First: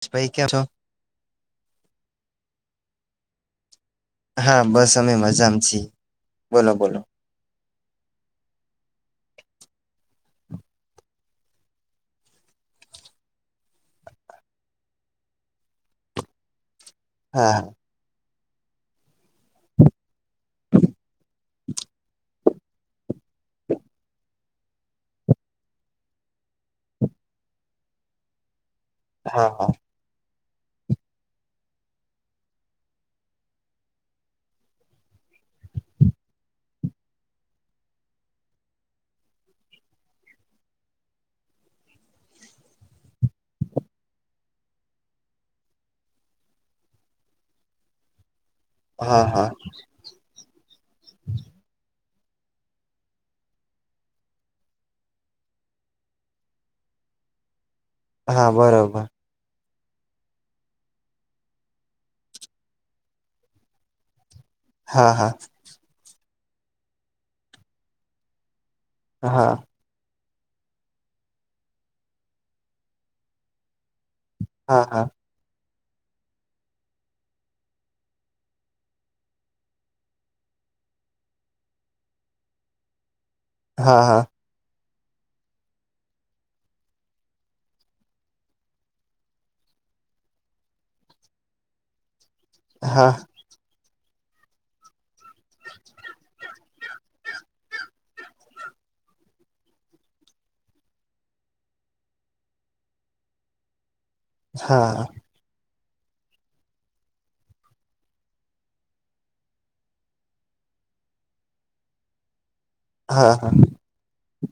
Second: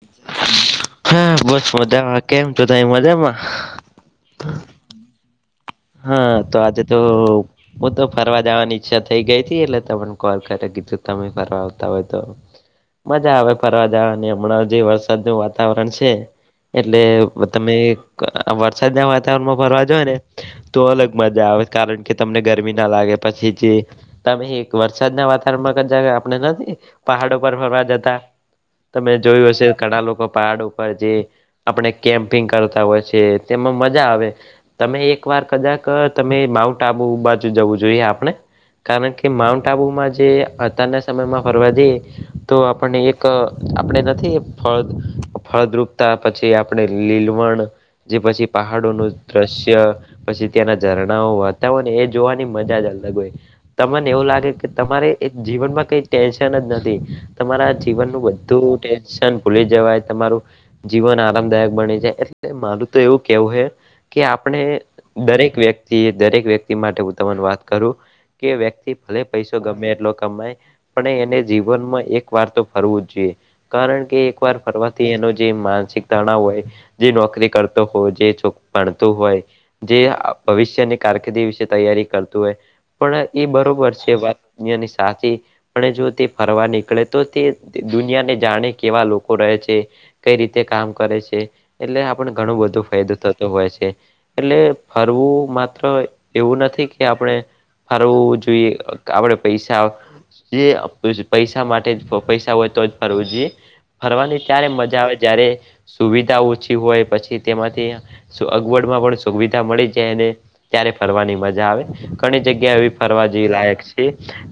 [unintelligible] છો હા બસ મજામાં કેમ છો તમે મજામાં હા બસ અમે મજા માં છીએ હા તો બોલો આજે તો બોલો હું તો ફરવા જવાની ઈચ્છા થઈ ગઈ હતી એટલે તને કોલ કરે કીધું તમે ફરવા આવતા હોય તો મજા આવે ફરવા જવાની હમણાં જે વરસાદ નો વાતાવરણ છે એટલે હા તમે વરસાદ ના વાતાવરણમાં ફરવા જાઓ ને તો અલગ મજા આવે કારણ કે તમને ગરમી ના લાગે પછી જે તમે વરસાદના વાતાવરણમાં [unintelligible] આપણે નથી પહાડો પર ફરવા જતા તમે હા જોયું હા હશે ઘણા લોકો પહડ ઉપર જે આપણે કેમ્પિંગ કરતા હોય છે તેમાં મજા આવે તમે એક એક વાર કદાક તમે માઉન્ટ આબુ બાજુ જવું જોઈએ આપણે કારણ કે માઉન્ટ આબુમાં જે અતારના સમયમાં ફરવા દઈએ તો આપણને એક આપણે નથી ફળ ફળદ્રુપતા પછી આપણે લીલવણ જે પછી પહાડોનું હા હા દ્રશ્ય પછી ત્યાંના ઝરણાઓ વાતા હોય ને એ જ જોવાની મજા જ અલગ હોય. તમને એવું લાગે કે તમારે એક જીવનમાં કઈ ટેન્શન જ નથી તમારા જીવન નું હા બધું બરોબર ટેન્શન ભૂલી જવાય તમારું જીવન આરામદાયક બનિ જાય એટલે મારું તો એવું કેવું હે કે આપણે હા હા દરેક વ્યક્તિ એ દરેક વ્યક્તિ માટે હું તને વાત કરું કે વ્યક્તિ ભલે હા પૈસો ગમે એટલો કમાય પણ એને જીવનમાં એક વાર તો ફરવું જ જોઈએ કારણ કે એક વાર હા હા ફરવાથી એનો જે માનસિક તણાવ હોય જે નોકરી કરતો હોય જે ભણતું હોય જે ભવિષ્યની કારકિર્દી વિશે તૈયારી કરતું હોય પણ એ બરોબર હા છે હા વાત ની સાથે [unintelligible] પણ જો તે ફરવા નીકળે તો તે દુનિયાને જાણે કેવા લોકો રહે છે કઈ રીતે કામ કરે છે એટલે આપને ઘણું બધું હા ફાયદો થતો હોય છે એટલે ફરવું માત્ર એવું નથી કે આપણે ફરવું જોઈએ આપડે પૈસા જે પૈસા માટે પૈસા હોય તો જ ફરવું જોઈએ ફરવાની ત્યારે હા મજા આવે જ્યારે સુવિધા ઓછી હોય પછી તેમાંથી અગવડમાં પણ સુવિધા મળી જાયને ત્યારે ફરવાની મજા આવે ઘણી જગ્યા એવી ફરવા હા હા જેવી લાયક છે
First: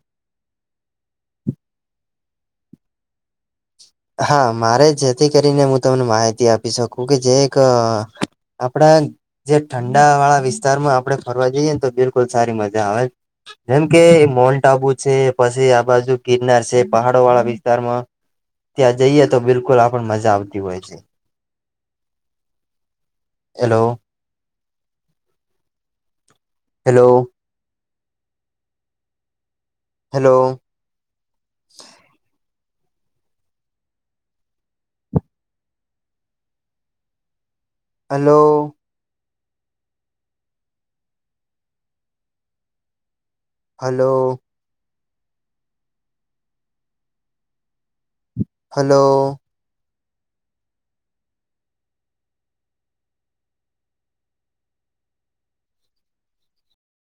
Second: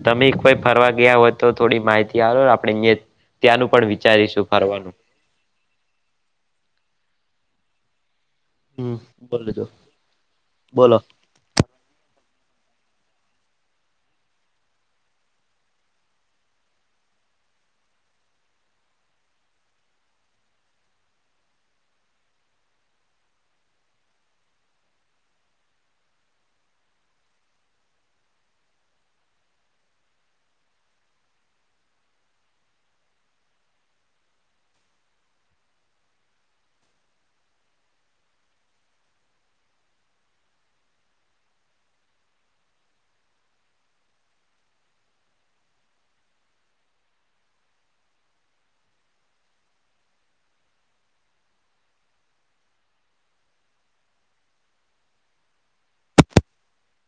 તમે કોઈ ફરવા ગયા હોય તો થોડી માહિતી આપો આપે અ ત્યાંનું પણ વિચારીશું હા મારે ફરવાનું જેથી કરીને હું તમને માહિતી આપી શકું કે જે એક [unintelligible] હમ આપડા બોલો જે જો ઠંડા વાળા બોલો વિસ્તારમાં આપણે ફરવા જઈએ ને તો બિલકુલ સારી મજા આવે જેમ કે મોન્ટ આબુ છે પછી આ બાજુ ગિરનાર છે પહાડો વાળા વિસ્તારમાં ત્યાં જઈએ તો બિલકુલ આપણ મજા આવતી હોય છે hello hello hello hello hello hello